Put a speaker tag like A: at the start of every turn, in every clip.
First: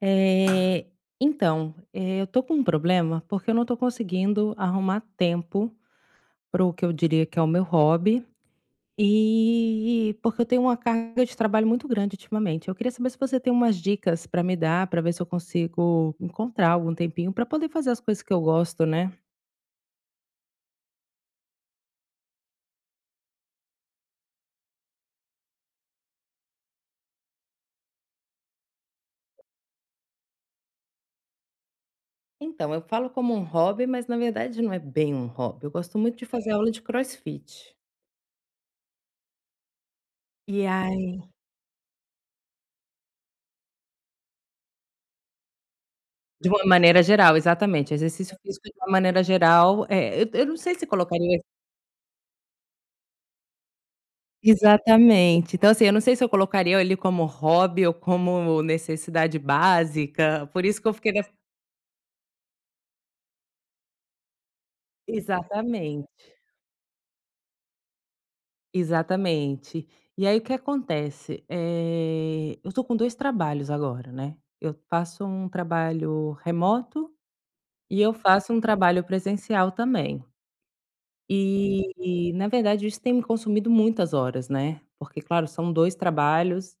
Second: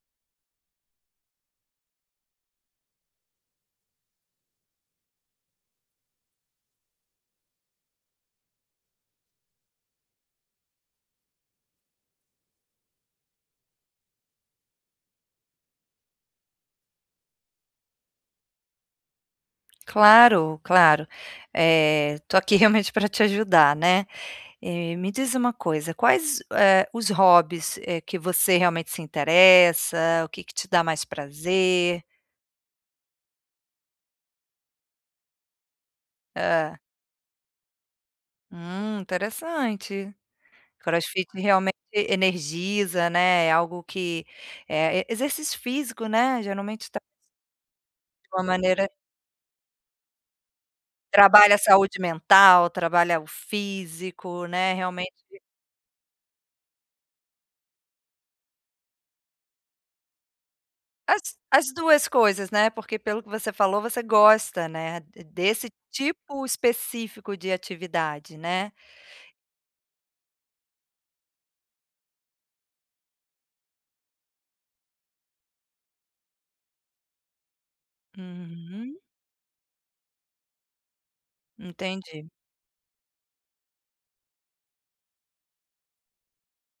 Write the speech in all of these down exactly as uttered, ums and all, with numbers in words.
A: É, então, eh, eu tô com um problema porque eu não tô conseguindo arrumar tempo para o que eu diria que é o meu hobby e porque eu tenho uma carga de trabalho muito grande ultimamente. Eu queria saber se você tem umas dicas para me dar, para ver se eu consigo encontrar algum tempinho para poder fazer as coisas que eu gosto, né?
B: Claro, claro. Eh, tô aqui realmente para te ajudar, né. Eh, me diz uma coisa, quais, eh, os hobbies, eh, que você realmente se interessa, o que que te dá mais prazer?
A: Então, eu falo como um hobby, mas na verdade não é bem um hobby. Eu gosto muito de fazer aula de CrossFit.
B: Hum, interessante.
A: E aí,
B: Crossfit realmente energiza, né, é algo que é e exercício físico, né,
A: de uma
B: geralmente tá
A: maneira geral, exatamente.
B: de
A: Exercício
B: uma
A: físico de
B: maneira
A: uma maneira geral, é, eu, eu não sei se colocaria.
B: trabalha a saúde mental, trabalha o físico, né, realmente
A: Exatamente. Então, assim, eu não sei se eu colocaria ele como hobby ou como necessidade básica, por isso que eu fiquei nessa.
B: As as duas coisas, né, porque pelo que você falou, você gosta, né, de desse
A: Exatamente,
B: tipo específico de atividade, né.
A: exatamente. E aí o que acontece, eh, eu estou com dois trabalhos agora, né. Eu faço um trabalho remoto e eu faço um
B: Uhum,
A: trabalho presencial também.
B: entendi.
A: E, e, na verdade, isso tem me consumido muitas horas, né, porque, claro, são dois trabalhos.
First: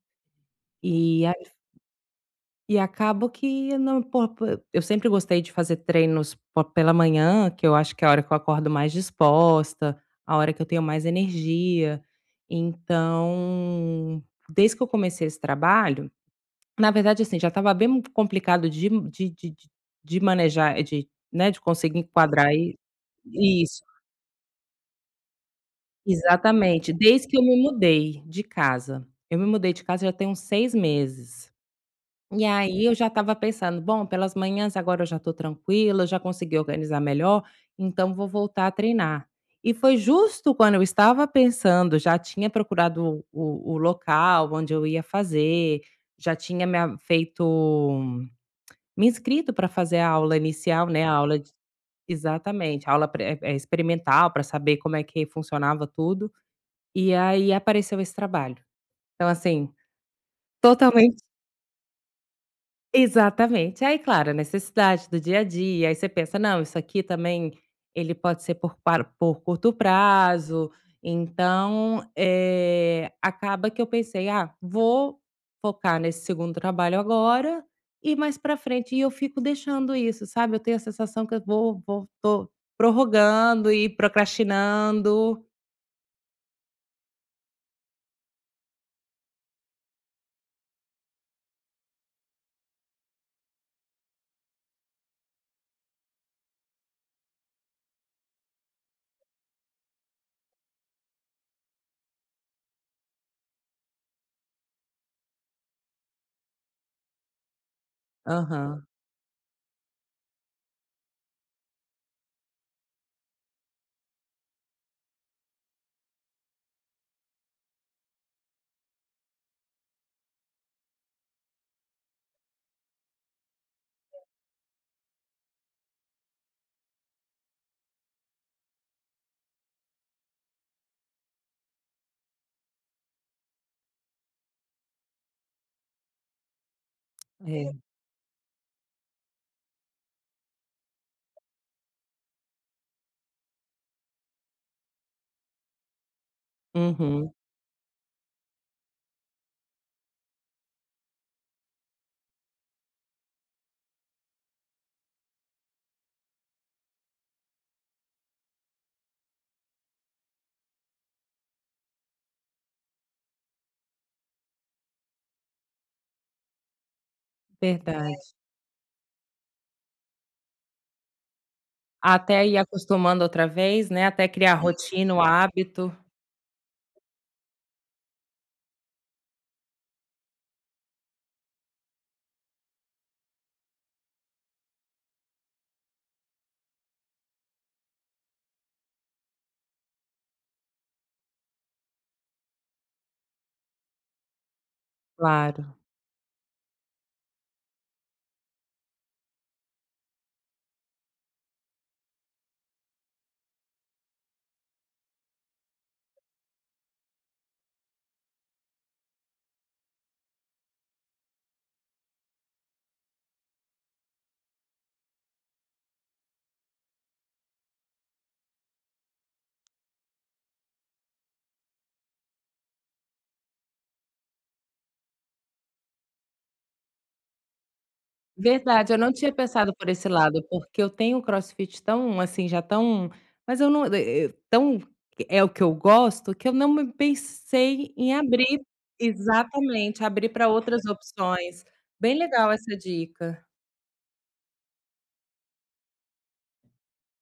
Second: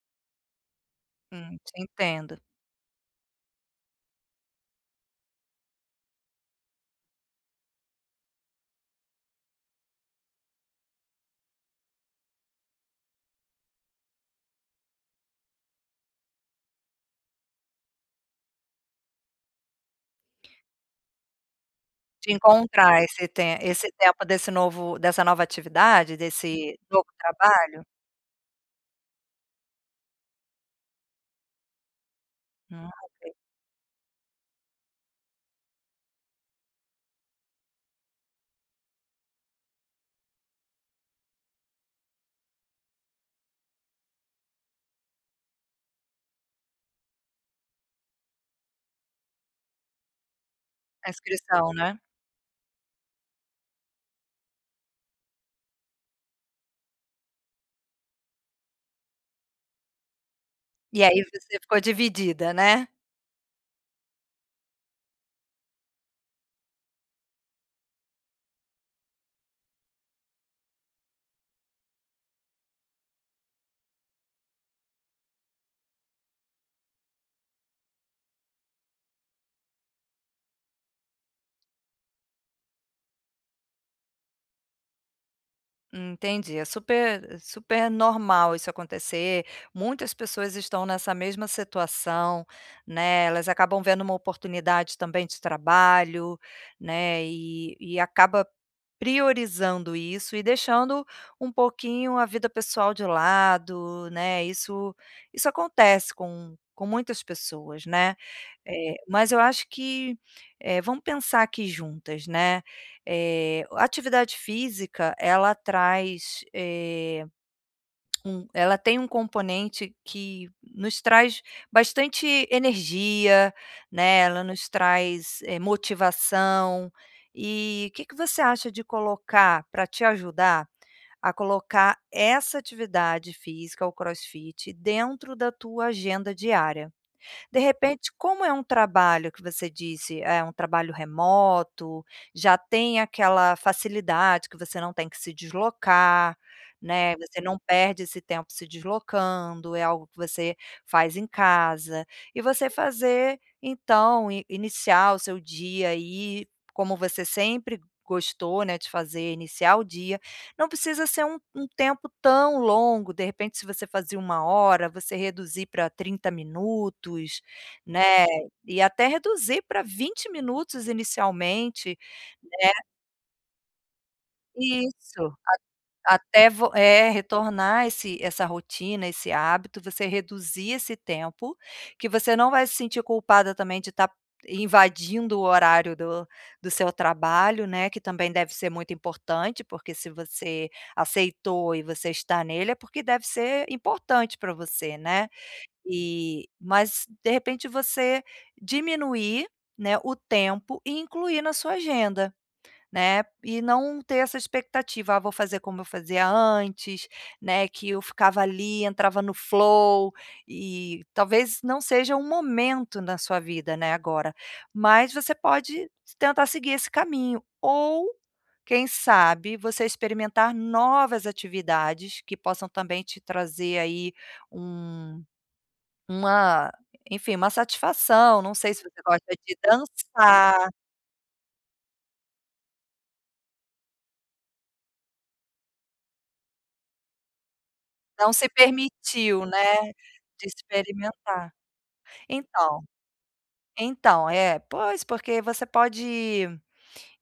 A: e
B: Hum, te entendo.
A: E acabo que não po po eu sempre gostei de fazer treinos po pela manhã, que eu acho que é a hora que eu acordo mais disposta, a hora que eu tenho mais energia. Então, desde que eu comecei esse trabalho, na verdade, assim, já estava bem complicado de de de de de manejar, eh, de, né, de conseguir
B: De
A: enquadrar. E
B: encontrar esse tem
A: isso,
B: esse tempo desse novo dessa nova atividade, desse
A: exatamente.
B: novo
A: Desde que eu me
B: trabalho.
A: mudei de casa. Eu me mudei de casa já tem uns seis meses. E
B: Hum,
A: aí eu já
B: ok.
A: estava pensando: "Bom, pelas manhãs agora eu já estou tranquila, eu já consegui organizar melhor, então vou voltar a treinar". E foi justo quando eu estava pensando, já tinha procurado o o o local onde eu ia fazer, já tinha me a feito me inscrito para fazer a aula inicial, né,
B: A
A: a aula de.
B: inscrição, né.
A: Exatamente, a aula pre eh, experimental, para saber como é que funcionava tudo, e aí apareceu esse trabalho. Então assim,
B: E
A: totalmente.
B: aí você ficou dividida, né?
A: Exatamente. Aí, claro, a necessidade do dia a dia, aí você pensa: "Não, isso aqui também ele pode ser por para por curto prazo". Então, eh, acaba que eu pensei: "Ah, vou focar nesse segundo trabalho agora e mais para frente". E eu fico deixando isso, sabe, eu tenho a sensação que eu vou vou tô prorrogando e procrastinando.
B: Entendi, é super super normal isso acontecer. Muitas pessoas estão nessa mesma situação, né, elas acabam vendo uma oportunidade também de trabalho, né, e e acaba priorizando isso e deixando um pouquinho a vida pessoal de lado, né, isso isso acontece com com muitas pessoas, né.
A: Aham.
B: É, mas eu acho que, eh, vamos pensar aqui juntas, né, eh, a atividade física ela traz, eh, um ela tem um componente que nos traz bastante energia, né, ela nos traz, eh, motivação. E o que que você acha de colocar para te ajudar a colocar essa atividade física, o crossfit, dentro da tua agenda diária? De
A: É.
B: repente, como é um trabalho que você disse, é um trabalho remoto, já tem aquela facilidade que você não tem que se deslocar, né,
A: Uhum.
B: você não perde esse tempo se deslocando, é algo que você faz em casa, e você fazer então, i iniciar o seu dia aí, como você sempre gostou, né, de fazer, iniciar o dia, não precisa ser um um tempo tão longo, de repente se você fazia uma hora, você reduzir para trinta minutos,
A: Verdade.
B: né, e até reduzir para vinte minutos inicialmente.
A: Até ir acostumando outra vez, né, até criar rotina, o
B: Isso,
A: hábito.
B: até vo é, retornar esse essa rotina, esse hábito, você reduzir esse tempo, que você não vai se sentir culpada também de estar invadindo o horário do do seu trabalho, né, que também deve ser muito importante, porque se você aceitou e você está nele, é porque deve ser importante para você, né.
A: Claro.
B: E mas de repente você diminuir, né, o tempo e incluir na sua agenda, né, e não ter essa expectativa: "Ah, vou fazer como eu fazia antes", né, que eu ficava ali, entrava no flow, e talvez não seja um momento na sua vida, né, agora, mas você pode tentar seguir esse caminho ou, quem sabe, você experimentar novas atividades que possam também te trazer aí um uma enfim, uma satisfação, não sei se
A: Verdade, eu
B: você
A: não tinha
B: gosta de
A: pensado por esse lado,
B: dançar,
A: porque eu tenho o CrossFit tão, assim, já tão, mas eu não e tão é o que eu gosto, que eu não me pensei em
B: não se
A: abrir.
B: permitiu, né,
A: Exatamente, abrir
B: de
A: para outras
B: experimentar.
A: opções. Bem legal essa
B: Então
A: dica.
B: então, é, pois, porque você pode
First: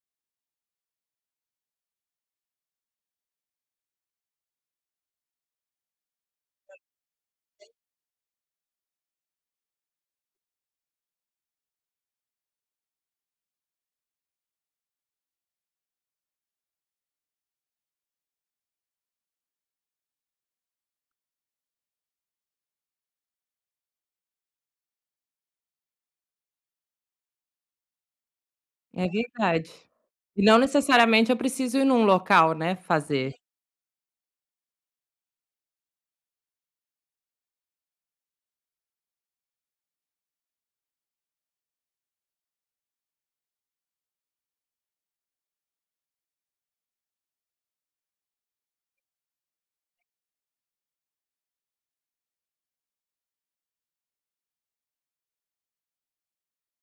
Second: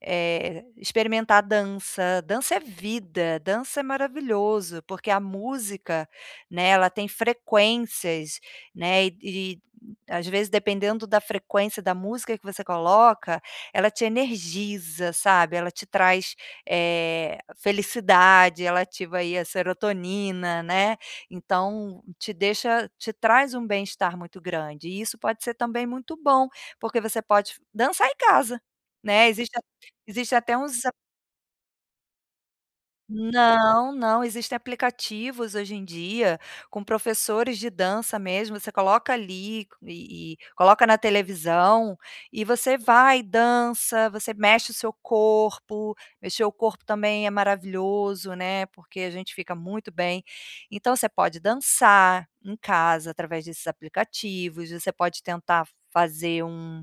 B: Eh, experimentar dança, dança é vida, dança é maravilhoso, porque a música, né, ela tem frequências, né, e e às vezes dependendo da frequência da música que você coloca, ela te energiza, sabe, ela te traz, eh, felicidade, ela ativa aí a serotonina, né, então te deixa te traz um bem-estar muito grande, e isso pode ser também muito bom, porque você pode dançar em casa,
A: É
B: né, existe
A: verdade.
B: Existe
A: E não
B: até uns a
A: necessariamente eu preciso ir num local, né, fazer.
B: não, não, existem aplicativos hoje em dia, com professores de dança mesmo, você coloca ali e e coloca na televisão, e você vai, dança, você mexe o seu corpo, mexer o corpo também é maravilhoso, né, porque a gente fica muito bem. Então você pode dançar em casa através desses aplicativos, você pode tentar fazer um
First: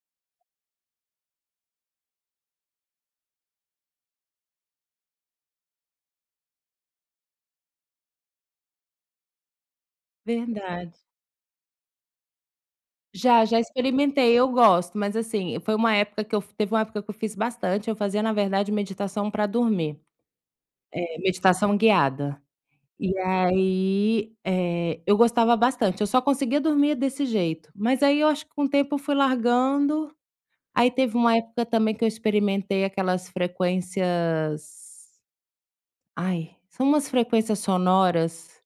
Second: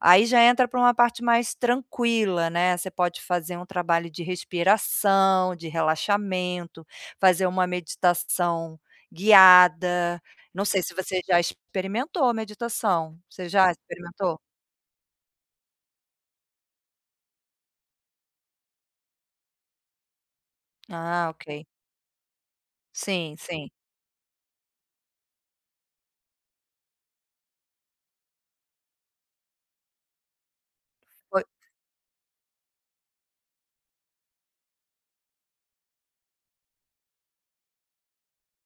B: aí já entra para uma parte mais tranquila, né, você pode fazer um trabalho de respiração, de relaxamento, fazer uma meditação guiada. Não sei se
A: Verdade.
B: você já experimentou meditação.
A: Já,
B: Você
A: já
B: já
A: experimentei,
B: experimentou?
A: eu gosto, mas assim, foi uma época que eu teve uma época que eu fiz bastante, eu fazia, na verdade, meditação para dormir. É
B: Ah, ok.
A: meditação guiada. E
B: Sim, sim.
A: aí, eh, eu gostava bastante, eu só conseguia dormir desse jeito, mas aí eu acho que com o tempo eu fui largando, aí teve uma
B: Foi
A: época também que eu experimentei aquelas frequências, ai, são umas frequências sonoras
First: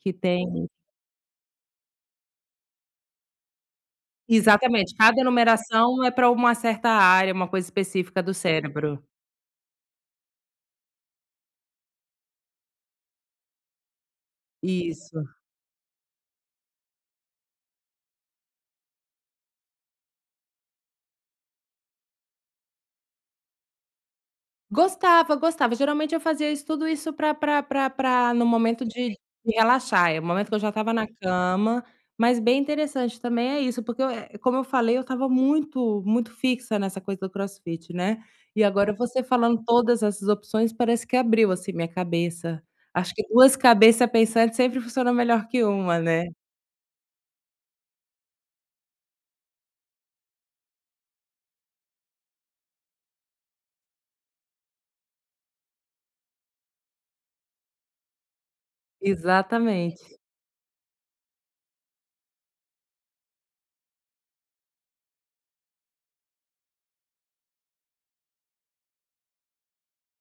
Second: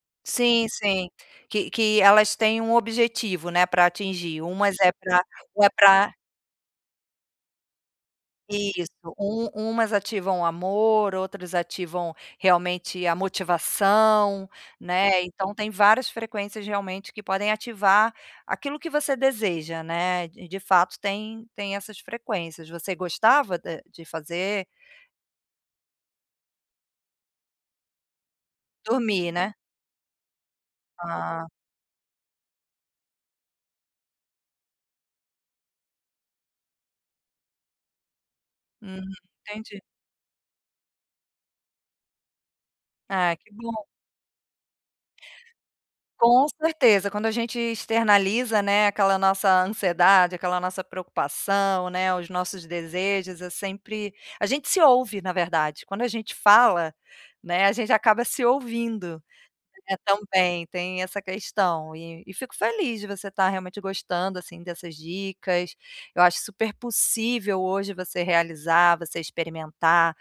A: que
B: sim,
A: tem.
B: sim. Que que elas têm um objetivo, né, para atingir. Umas é
A: Exatamente,
B: para
A: cada
B: é
A: numeração é
B: pra
A: para uma certa área, uma coisa específica do
B: isso,
A: cérebro.
B: um umas ativam o amor, outras ativam realmente a motivação, né,
A: Isso.
B: então tem várias frequências realmente que podem ativar aquilo que você deseja, né, de de fato tem tem essas frequências. Você gostava de de fazer
A: Gostava, gostava. Geralmente eu fazia isso tudo isso pra pra pra pra no momento de
B: dormir, né?
A: de relaxar, é o momento que eu já estava na
B: Ah,
A: cama, mas bem interessante também é isso, porque eu, eh, como eu falei, eu estava muito muito fixa nessa coisa do CrossFit, né. E agora
B: uhum,
A: você falando
B: entendi.
A: todas essas opções parece que abriu, assim, minha cabeça. Acho que
B: Ah, que
A: duas
B: bom.
A: cabeça pensantes sempre funciona melhor que uma, né.
B: Com certeza, quando a gente externaliza, né, aquela nossa ansiedade, aquela nossa preocupação, né, os nossos desejos, é sempre a gente se ouve, na verdade. Quando a gente fala, né, a gente acaba se ouvindo, né,
A: Exatamente.
B: também, tem essa questão. E e fico feliz de você estar realmente gostando, assim, dessas dicas. Eu acho super possível hoje você realizar, você experimentar,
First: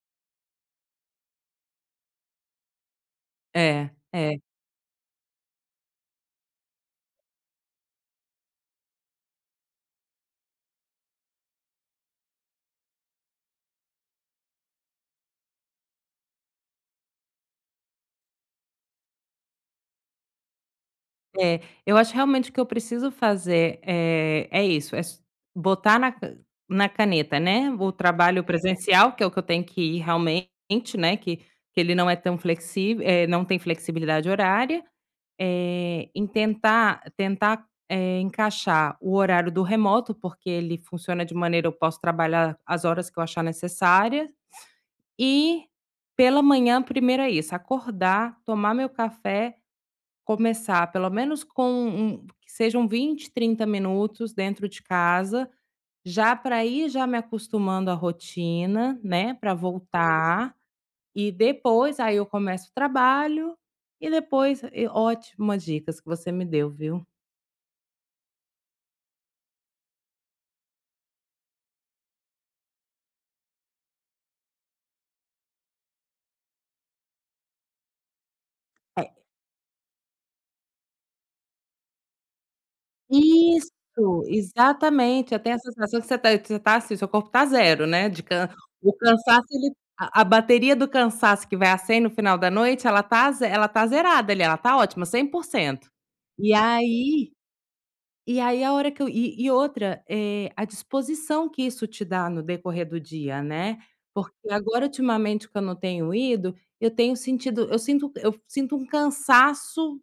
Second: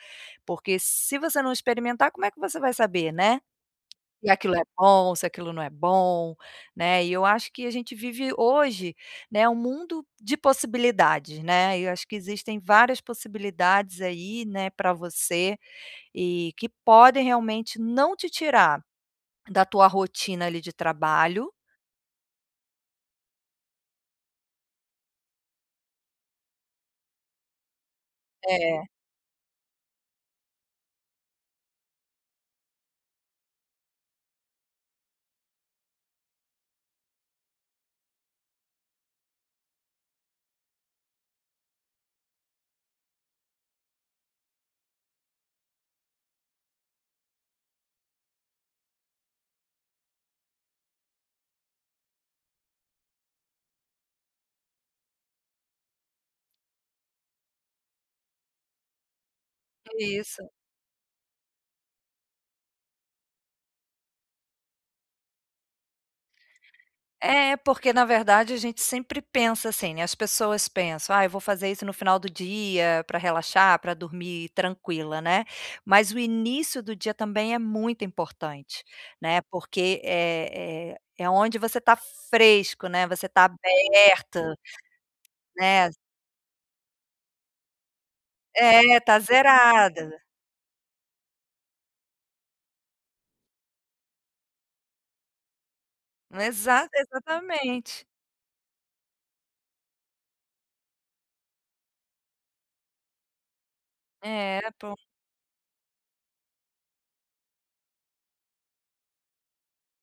B: porque se você não experimentar, como é que você vai saber, né?
A: É,
B: Se
A: é.
B: aquilo é bom, se aquilo não é bom, né, e eu acho que a gente vive hoje, né, um mundo de possibilidades, né, eu acho que existem várias possibilidades aí, né, para você, e que podem realmente não te tirar da tua rotina ali de trabalho
A: É, eu acho realmente que eu preciso fazer, eh, é isso, é s botar na ca na caneta, né, o trabalho
B: é,
A: presencial, que é o que eu tenho que ir realmente, né, que que ele não é tão flexível, eh, não tem flexibilidade horária, eh, em tentar tentar, eh, encaixar o horário do remoto, porque ele funciona de maneira eu posso trabalhar as horas que eu achar necessária, e pela manhã primeiro é isso, acordar, tomar meu café. Começar pelo menos com um que sejam vinte trinta minutos dentro de casa, já para ir já me acostumando à rotina, né, para. Uhum.
B: isso.
A: Voltar e depois aí eu começo o trabalho e depois e ótimas dicas que você me deu, viu.
B: É, porque na verdade a gente sempre pensa assim, né, as pessoas pensam: "Ah, eu vou fazer isso no final do dia para relaxar, para dormir tranquila", né. Mas o início do dia também é muito importante, né, porque é é é onde você está fresco, né, você está
A: Isso,
B: aberto,
A: exatamente. Eu tenho a
B: né.
A: sensação que você tá você tá assim, seu corpo tá zero, né, de can o
B: É, tá
A: cansaço, ele,
B: zerada.
A: a a bateria do cansaço que vai a cem no final da noite, ela tá ze ela tá zerada ali, ela tá ótima, cem por cento. E
B: Exa
A: aí
B: exatamente.
A: e aí a hora que eu e e outra, eh, a disposição que isso te dá no decorrer do dia, né, porque
B: É,
A: agora
B: pô.
A: ultimamente que eu não tenho ido, eu tenho sentido eu sinto eu sinto um cansaço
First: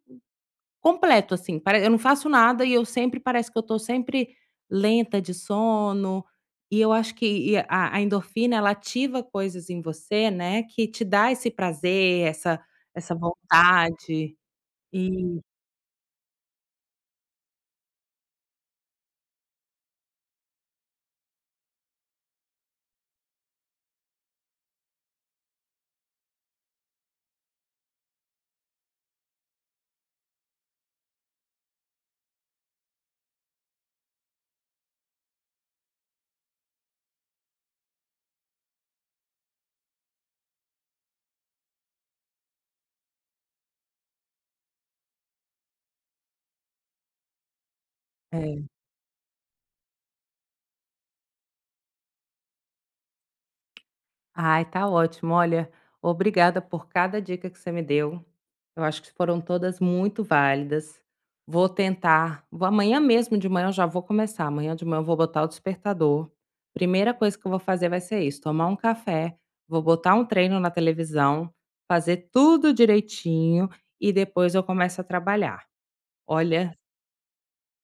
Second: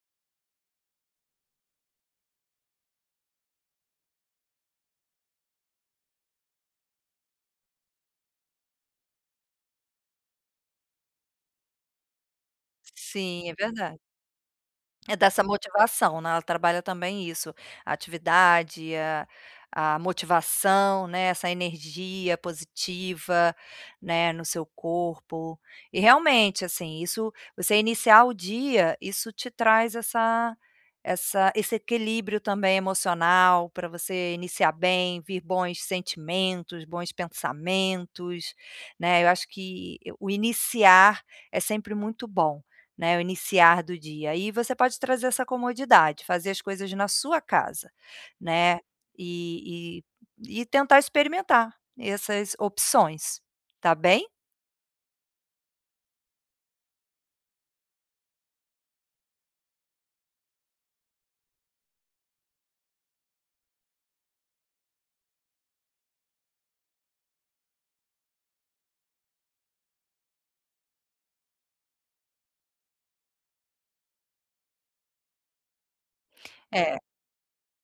A: completo, assim, pare eu não faço nada e eu sempre parece que eu estou sempre lenta de sono, e eu acho que e a a endorfina ela ativa coisas em você, né, que te dá esse prazer, essa essa
B: Sim, é verdade.
A: vontade.
B: É
A: E
B: dessa motivação, né, ela trabalha também isso, a atividade, a a motivação, né, essa energia positiva, né, no seu corpo. E realmente, assim, isso você iniciar o dia, isso te traz essa essa esse equilíbrio também emocional para você iniciar bem, vir bons sentimentos, bons pensamentos, né, eu acho que o iniciar é sempre muito bom. Né, o iniciar do dia. E você pode trazer essa comodidade, fazer as coisas na sua casa,
A: é.
B: né, e e e tentar experimentar essas opções, tá bem?
A: Ai, tá ótimo. Olha, obrigada por cada dica que você me deu. Eu acho que foram todas muito válidas. Vou tentar. vou- Amanhã mesmo de manhã eu já vou começar. Amanhã de manhã eu vou botar o despertador. Primeira coisa que eu vou fazer vai ser isso: tomar um café, vou botar um treino na televisão, fazer tudo direitinho e depois eu começo a trabalhar. Olha,
B: É,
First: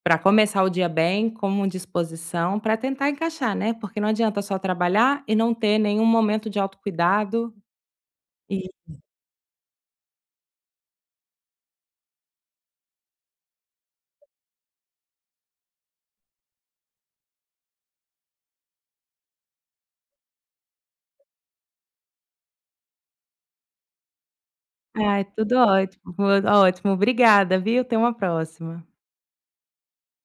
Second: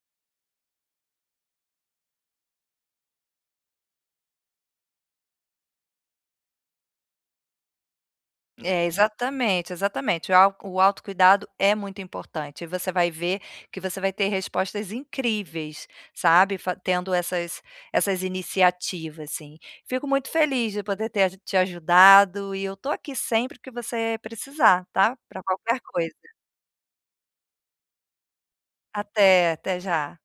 A: para começar o dia bem, com disposição, para tentar encaixar, né? Porque não adianta só trabalhar e não ter nenhum momento de autocuidado e
B: é exatamente, exatamente. O au o autocuidado é muito importante e você vai ver que você vai ter respostas incríveis, sabe, fa tendo essas essas iniciativas, assim. Fico muito feliz de poder ter te ajudado e eu tô aqui sempre que você precisar, tá,
A: ai,
B: para
A: tudo
B: qualquer
A: ótimo,
B: coisa.
A: ótimo. Obrigada, viu. Até uma próxima.
B: Até, até já.